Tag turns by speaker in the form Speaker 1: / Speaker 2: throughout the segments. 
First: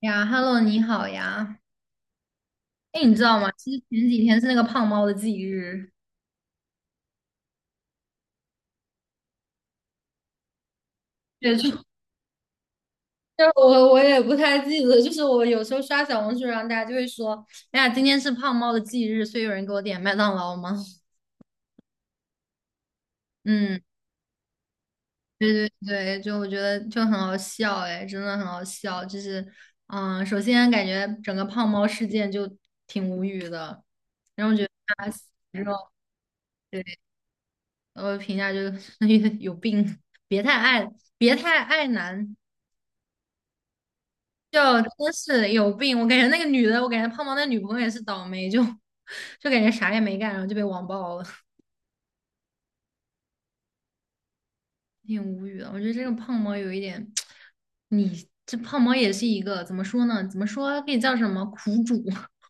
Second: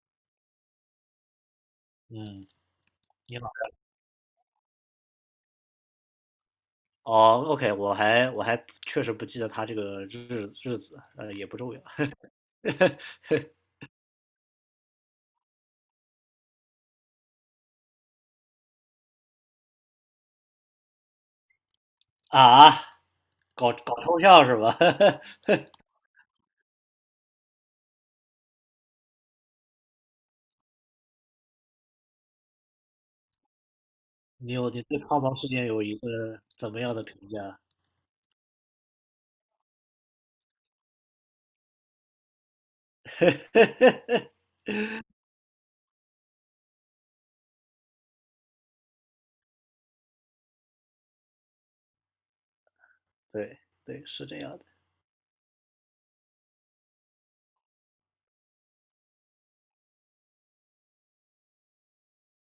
Speaker 1: 呀，Hello，你好呀。
Speaker 2: 嗯，
Speaker 1: 哎，你知道
Speaker 2: 你好。
Speaker 1: 吗？其实前几天是那个胖猫的忌日。
Speaker 2: 哦，OK，我还确实不记得他这个日子，也
Speaker 1: 对，
Speaker 2: 不
Speaker 1: 就
Speaker 2: 重要
Speaker 1: 就是我也不太记得，就是我有时候刷小红书，然后大家就会说，哎呀，今天是胖猫的忌日，所以有人给我点麦当劳吗？
Speaker 2: 啊，搞
Speaker 1: 嗯，
Speaker 2: 搞抽象是吧？
Speaker 1: 对对对，就我觉得就很好笑，哎，真的很好笑。就是，嗯，首先感觉整个胖猫事件就挺无语的，然后
Speaker 2: 你
Speaker 1: 我觉得
Speaker 2: 有你对
Speaker 1: 他
Speaker 2: 胖
Speaker 1: 死
Speaker 2: 猫事件
Speaker 1: 肉，
Speaker 2: 有一个怎么
Speaker 1: 对，
Speaker 2: 样的评价？
Speaker 1: 我评价就是 有病，别太爱，别太爱男。就真是有病！我感觉那个女的，我感觉胖猫那女朋友也是倒霉，就 就感觉啥也没干，然后就被网暴了，
Speaker 2: 对对，是这样的。
Speaker 1: 挺无语的。我觉得这个胖猫有一点，你这胖猫也是一个怎么说呢？怎么说可以叫什么苦主？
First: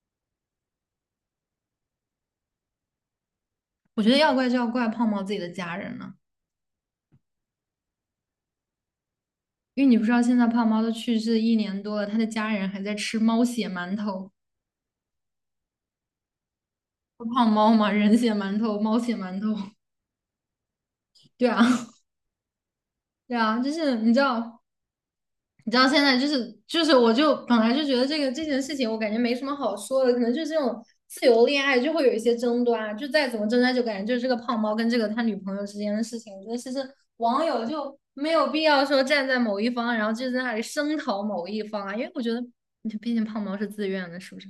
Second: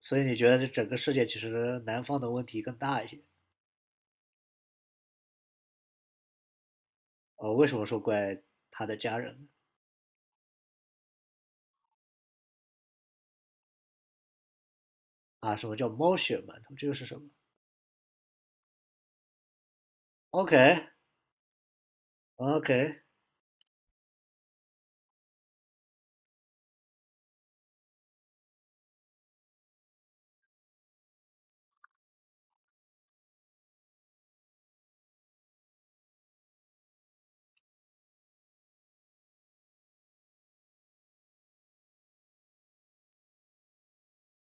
Speaker 2: 所以你觉得这整个世界其实南方的问题更大一些？
Speaker 1: 我觉得要怪就要怪胖猫自己的家人了，
Speaker 2: 为什么说怪他的家人呢？
Speaker 1: 因为你不知道现在胖猫都去世一年多了，他的家人还在吃猫血馒头，
Speaker 2: 啊，什么叫猫血馒头？这个是什么
Speaker 1: 胖猫嘛，人血馒头、猫血馒头，
Speaker 2: ？OK
Speaker 1: 对啊，
Speaker 2: OK，
Speaker 1: 对啊，就是你知道。你知道现在就是，我就本来就觉得这件事情，我感觉没什么好说的，可能就是这种自由恋爱就会有一些争端啊，就再怎么争端，就感觉就是这个胖猫跟这个他女朋友之间的事情。我觉得其实网友就没有必要说站在某一方，然后就在那里声讨某一方啊，因为我觉得，毕竟胖猫是自愿的，是不是？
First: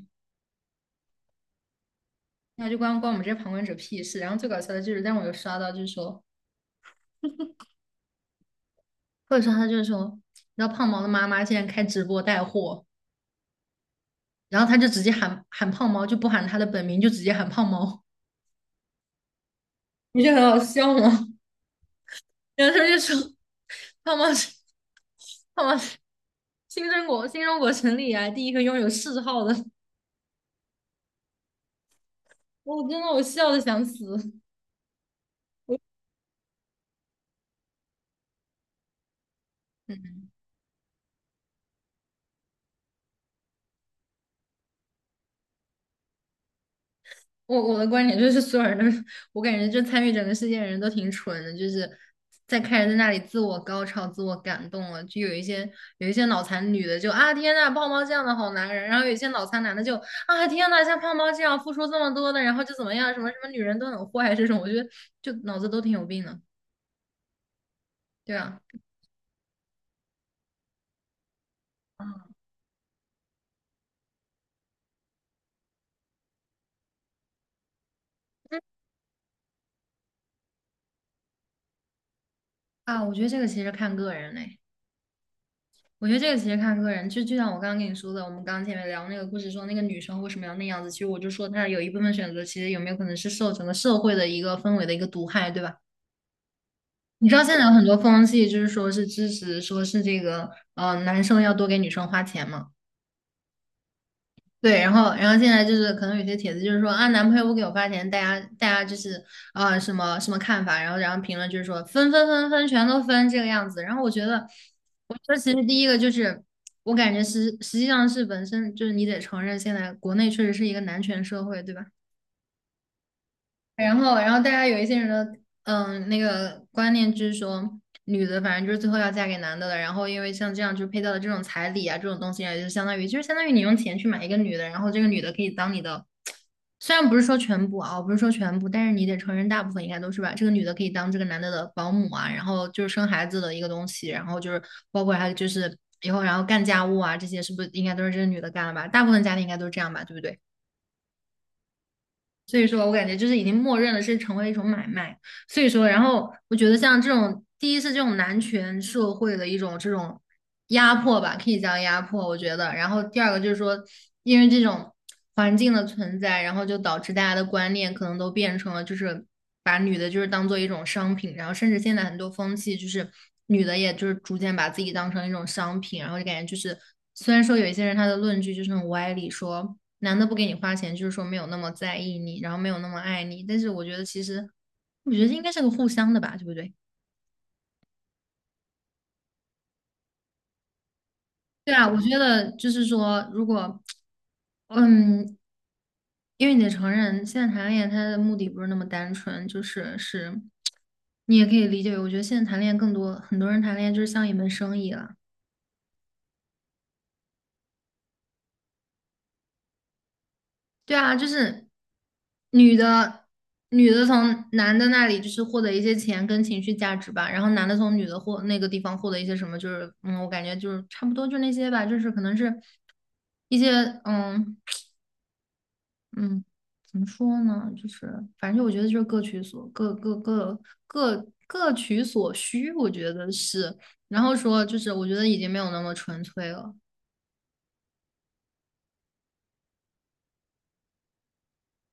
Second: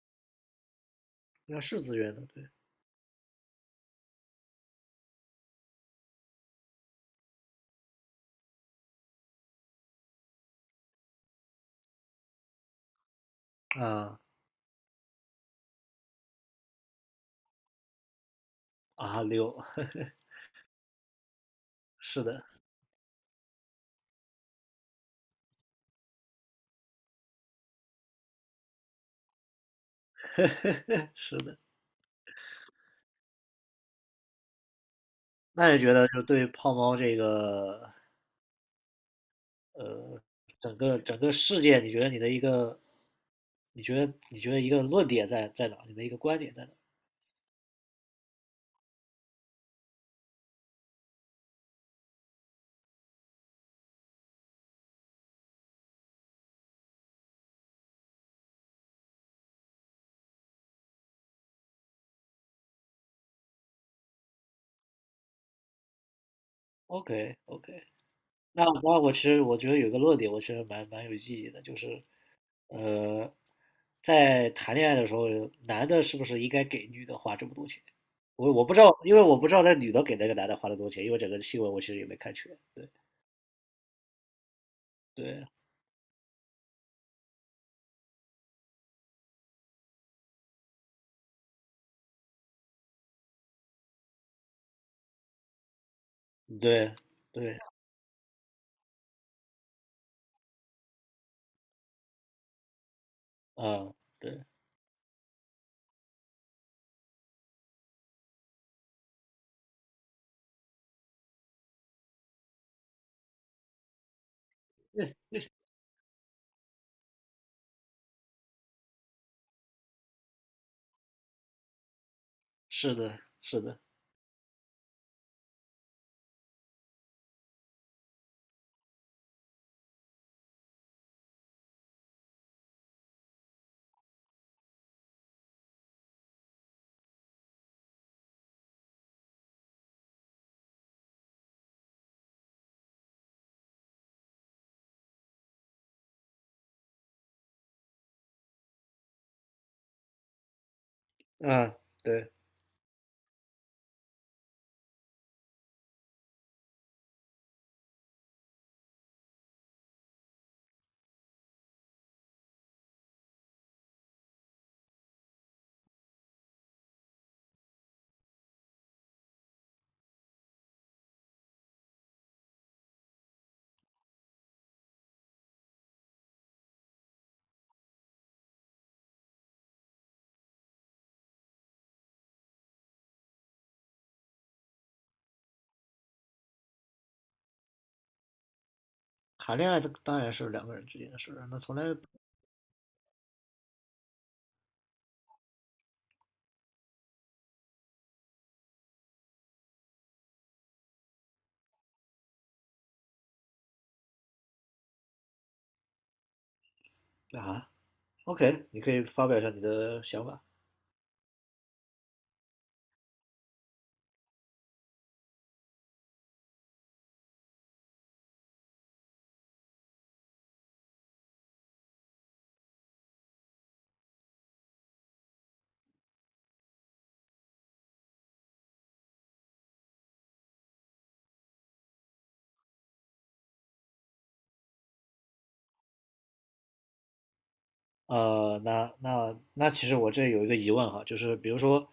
Speaker 2: 那是自愿的，对
Speaker 1: 那就关我们这些旁观者屁事。然后最搞笑的就是，但我有刷到，就是说，或者说他就是说，你知道胖猫的妈妈竟然开直播带货。
Speaker 2: 啊
Speaker 1: 然后他就直接喊胖猫，就不喊他的本名，就直接喊胖猫，
Speaker 2: 啊六，
Speaker 1: 不 就很好笑吗？
Speaker 2: 是的。
Speaker 1: 然后他就说胖猫是胖猫是新中国成立以来第一个拥有谥号的，
Speaker 2: 是的，
Speaker 1: 我真的，我笑的想死。
Speaker 2: 那你觉得就对胖猫这个
Speaker 1: 嗯。
Speaker 2: 整个事件，你觉得你的一个，你觉得一个论点在哪？你的一个观点在哪
Speaker 1: 我的观点就是，所有人都是我感觉就参与整个事件的人都挺蠢的，就是在开始在那里自我高潮、自我感动了，就有一些脑残女的就啊天呐，胖猫这样的好男人，然后有一些脑残男的就啊天呐，像胖猫这样付出这么多的，然后就怎么样，什么什么女人都很坏这种，我觉得就脑子都挺有病的，
Speaker 2: ？OK OK，
Speaker 1: 对啊，
Speaker 2: 那我其实我觉得有一个论点，我其实蛮有意义的，就是呃，在谈恋爱的时候，男的是不是应该给女的花这么多钱？我不知道，因为我不知道那女的给那个男的花了多少钱，因为整个新闻我其实也没看全。对
Speaker 1: 啊，我觉得这个其实看个人嘞。
Speaker 2: 对
Speaker 1: 我觉得这个其实看个人，就像我刚刚跟你说的，我们刚刚前面聊那个故事，说那个女生为什么要那样子，其实我就说她有一部分选择，其实有没有可能是受整个社会的一个氛围的一个毒害，对吧？
Speaker 2: 对
Speaker 1: 你知道现
Speaker 2: 对，
Speaker 1: 在有很多风气，就是说是支持，说是这个男生要多给女生花钱嘛。
Speaker 2: 嗯，对。
Speaker 1: 对，然后，然后现在就是可能有些帖子就是说啊，男朋友不给我发钱，大家就是啊、什么什么看法，然后评论就是说分分分分全都分这个样子。然后我觉得，我觉得其实第一个就是我感觉实际上是本身就是你得承认，现在国内确实是一个男权社会，对吧？
Speaker 2: 是的，是的，
Speaker 1: 然后，然后大家有一些人的那个观念就是说，女的反正就是最后要嫁给男的了。然后因为像这样就配到的这种彩礼啊这种东西啊，就相当于就是相当于你用钱去买一个女的，然后这个女的可以当你的，虽然不是说全部啊，我不是说全部，但是你得承认大部分应该都是吧。这个女的可以当这个男的的保姆啊，然后就是生孩子的一个东西，然后就是包括还有就是以后然后干家务啊这些，是不是应该都是这个女的干了吧？大部分家庭应该都是这样吧，对不对？
Speaker 2: 嗯，对，
Speaker 1: 所以说我感觉就是已经默认了是成为一种买卖。所以说，然后我觉得像这种，第一是这种男权社会的一种这种压迫吧，可以叫压迫，我觉得。然后第二个就是说，因为这种环境的存在，然后就导致大家的观念可能都变成了就是把女的就是当做一种商品，然后甚至现在很多风气就是女的也就是逐渐把自己当成一种商品，然后就感觉就是虽然说有一些人他的论据就是很歪理说。男的不给你花钱，就是说没有那么在意你，然后没有那么爱你。但是我觉得其实，我觉得应该是个互相的吧，对不对？
Speaker 2: 谈恋爱当然是两个人之间的事儿，那从
Speaker 1: 对
Speaker 2: 来
Speaker 1: 啊，我觉得就是说，如果，嗯，因为你得承认，现在谈恋爱他的目的不是那么单纯，就是，你也可以理解为，我觉得现在谈恋爱更多，很多人谈恋爱就是像一门生意了。
Speaker 2: 啊，OK，你可以发表一下你的想法。
Speaker 1: 对啊，就是女的，女的从男的那里就是获得一些钱跟情绪价值吧，然后男的从女的那个地方获得一些什么，就是我感觉就是差不多就那些吧，就是可能是一些嗯嗯，怎么说呢，就是反正我觉得就是各取所各各各各各取所需，我觉得是，然后说就是我觉得已经没有那么纯粹了，
Speaker 2: 那其实我这有一个疑问哈，就是比如说，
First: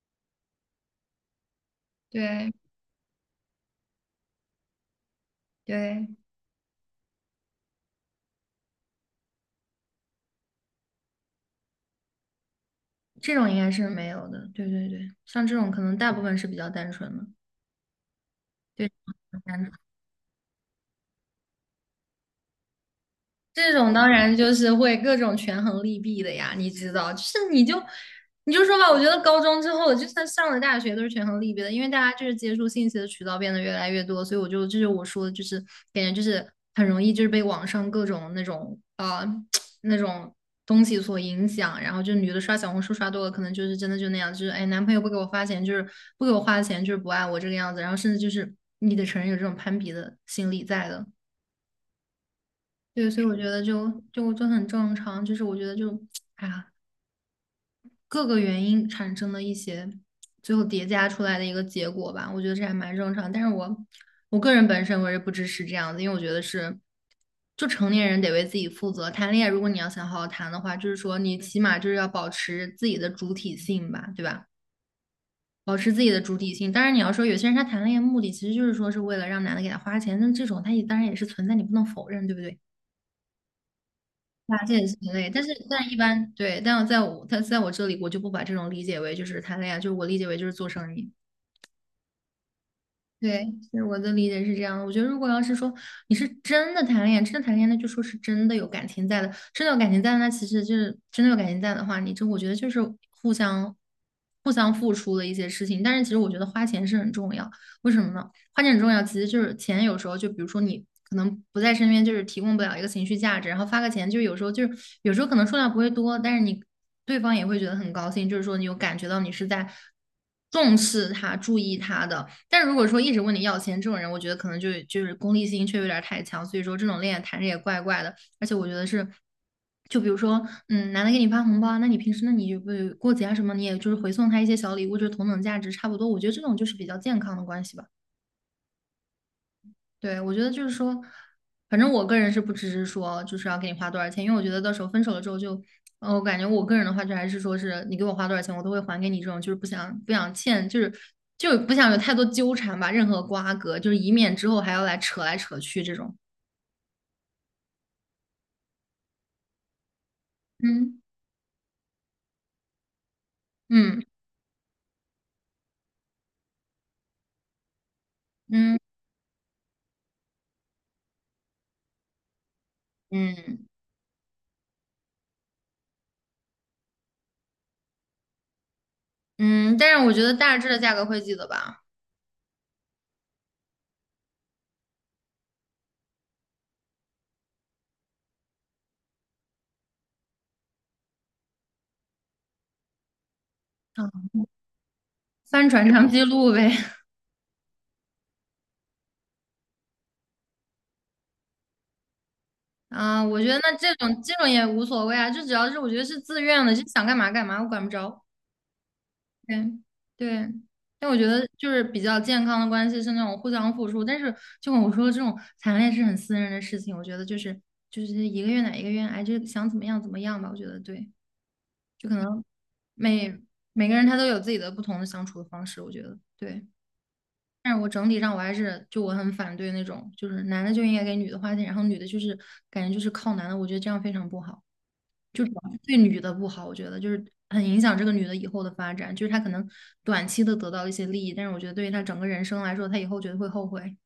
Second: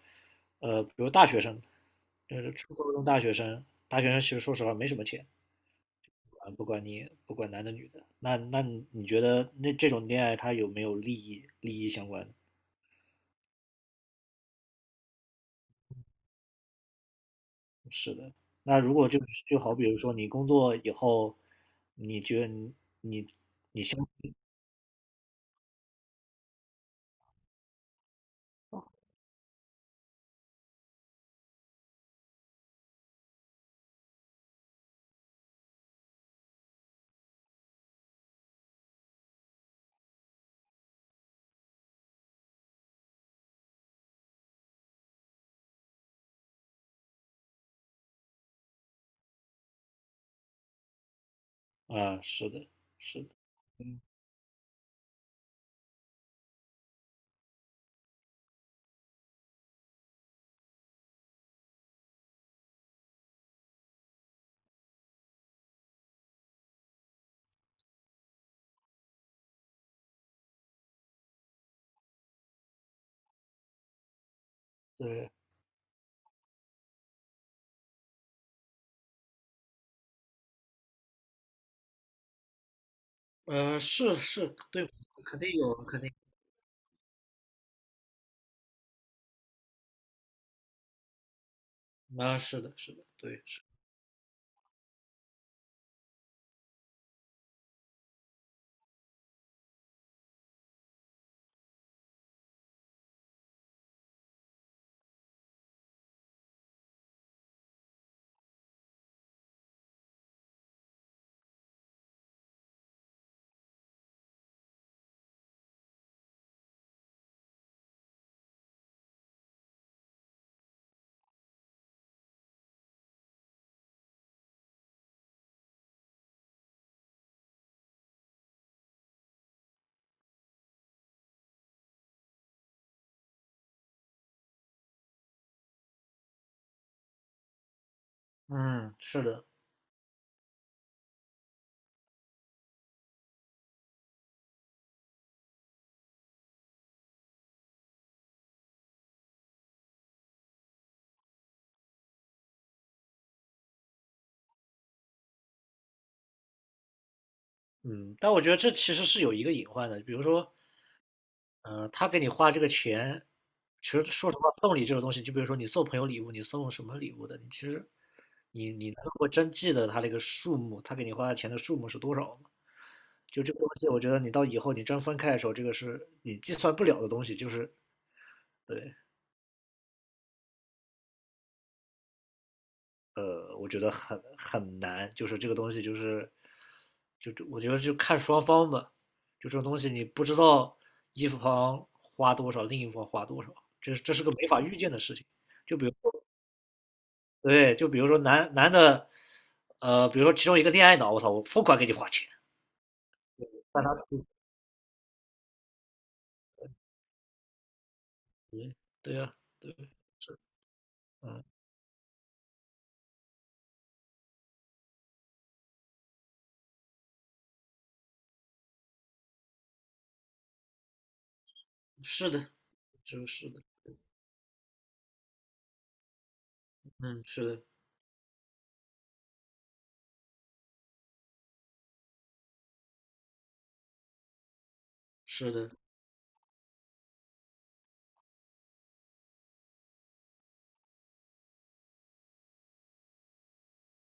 Speaker 2: 比如大学生，就
Speaker 1: 对
Speaker 2: 是初高中大学生，大学生其实说实话没什么钱，
Speaker 1: 对。
Speaker 2: 啊，不管男的女的，那你觉得那这种恋爱它有没有利益相关的？
Speaker 1: 这种应该是没有的。对对对，像这种可能大部分是比较单纯的，
Speaker 2: 是的，那
Speaker 1: 对，
Speaker 2: 如果就
Speaker 1: 单纯。
Speaker 2: 好比如说你工作以后，你觉得你你
Speaker 1: 这种当然就是会各种权衡利弊的呀，你知道，就是你就说吧，我觉得高中之后，就算上了大学，都是权衡利弊的，因为大家就是接触信息的渠道变得越来越多，所以我就这就是我说的，就是感觉就是很容易就是被网上各种那种啊、那种东西所影响，然后就女的刷小红书刷多了，可能就是真的就那样，就是哎，男朋友不给我花钱，就是不给我花钱，就是不爱我这个样子，然后甚至就是你得承认有这种攀比的心理在的。
Speaker 2: 啊，是的，
Speaker 1: 对，所
Speaker 2: 是
Speaker 1: 以
Speaker 2: 的，
Speaker 1: 我觉得就很正常，就是我觉得就，哎呀，各个原因产生的一些最后叠加出来的一个结果吧，我觉得这还蛮正常。但是我个人本身我是不支持这样子，因为我觉得是，就成年人得为自己负责。谈恋爱，如果你要想好好谈的话，就是说你起码就是要保持自己的主体性吧，对吧？
Speaker 2: 对，
Speaker 1: 保持自己的主体性。当然，你要说有些人他谈恋爱目的其实就是说是为了让男的给他花钱，那这种他也当然也是存在，你不能否认，对不对？
Speaker 2: 是是，
Speaker 1: 发现
Speaker 2: 对，
Speaker 1: 是挺累，
Speaker 2: 肯
Speaker 1: 但是
Speaker 2: 定有，
Speaker 1: 但一
Speaker 2: 肯定，
Speaker 1: 般对，但我在我他在我这里，我就不把这种理解为就是谈恋爱，就是我理解为就是做生意。
Speaker 2: 啊，是的，是的，对，
Speaker 1: 对，是我的理解是这样的。我觉得如果要是说你是真的谈恋爱，真的谈恋爱，那就说是真的有感情在的，真的有感情在的那其实就是真的有感情在的话，你这我觉得就是互相互相付出的一些事情。但是其实我觉得花钱是很重要，为什么呢？花钱很重要，其实就是钱，有时候就比如说你可能不在身边，就是提供不了一个情绪价值，然后发个钱，就是有时候可能数量不会多，但是你对方也会觉得很高兴，就是说你有感觉到你是在重视他、注意他的。但如果说一直问你要钱这种人，我觉得可能就是功利心却有点太强，所以说这种恋爱谈着也怪怪的。而且我觉得是，就比如说，男的给你发红包啊那你平时那你就不过节啊什么，你也就是回送他一些小礼物，就是同等价值差不多。我觉得这种就是比较健康的关系吧。
Speaker 2: 嗯，是的，
Speaker 1: 对，我觉得就是说，反正我个人是不支持说就是要给你花多少钱，因为我觉得到时候分手了之后就，我感觉我个人的话就还是说是你给我花多少钱，我都会还给你这种，就是不想欠，就是就不想有太多纠缠吧，任何瓜葛，就是以免之后还要来扯来扯去这种。
Speaker 2: 嗯，但我觉得这其实是有一个隐患的，比如说，
Speaker 1: 嗯
Speaker 2: 他给你花这个钱，其
Speaker 1: 嗯
Speaker 2: 实说实话，送礼这种东西，就比如说你送朋友礼物，你送什么礼物的，你其实你
Speaker 1: 嗯
Speaker 2: 你能够真记得他这个数目，他给你花的钱的数目是多少吗？就这个
Speaker 1: 嗯
Speaker 2: 东西，我觉得你到以后你真分开的时候，这个是你计算不了的东西，就是对。
Speaker 1: 嗯，但是我觉得大致的价格会记得吧。
Speaker 2: 我觉得很难，就是这个东西就是，就我觉得就看双方吧，就这种东西你不知道一方花多少，另一方花多少，这
Speaker 1: 啊，
Speaker 2: 这是个没法预见的事情。
Speaker 1: 翻
Speaker 2: 就比
Speaker 1: 转
Speaker 2: 如
Speaker 1: 账记录呗。
Speaker 2: 对，就比如说男的，比如说其中一个恋爱脑，我操，我疯狂给你花钱，
Speaker 1: 啊，我觉得那
Speaker 2: 但
Speaker 1: 这
Speaker 2: 他
Speaker 1: 种这种也无所谓啊，就只要是我觉得是自愿的，就想干嘛干嘛，我管不着。
Speaker 2: 对对呀、啊
Speaker 1: 对
Speaker 2: 对，是
Speaker 1: 对，但我觉
Speaker 2: 嗯，
Speaker 1: 得就是比较健康的关系是那种互相付出，但是就跟我说的这种谈恋爱是很私人的事情，我觉得就是一个愿打一个愿挨，就想怎么样怎么样吧，我觉得对，就可
Speaker 2: 是
Speaker 1: 能
Speaker 2: 的，就
Speaker 1: 每
Speaker 2: 是的，
Speaker 1: 每个人他都有自己的不同的相处的方式，我觉得对。
Speaker 2: 嗯，是的，
Speaker 1: 但是我整体上我还是就我很反对那种就是男的就应该给女的花钱，然后女的就是感觉就是靠男的，我觉得这样非常不好。就
Speaker 2: 是
Speaker 1: 主要
Speaker 2: 的，
Speaker 1: 是对女的不好，我觉得就是很影响这个女的以后的发展。就是她可能短期的得到一些利益，但是我觉得对于她整个人生来说，她以后绝对会后悔。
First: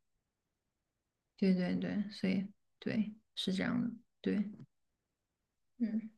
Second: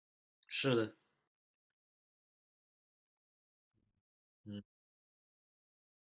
Speaker 2: 是的，
Speaker 1: 对对对，所以对，是这样的。对，
Speaker 2: 嗯。
Speaker 1: 嗯。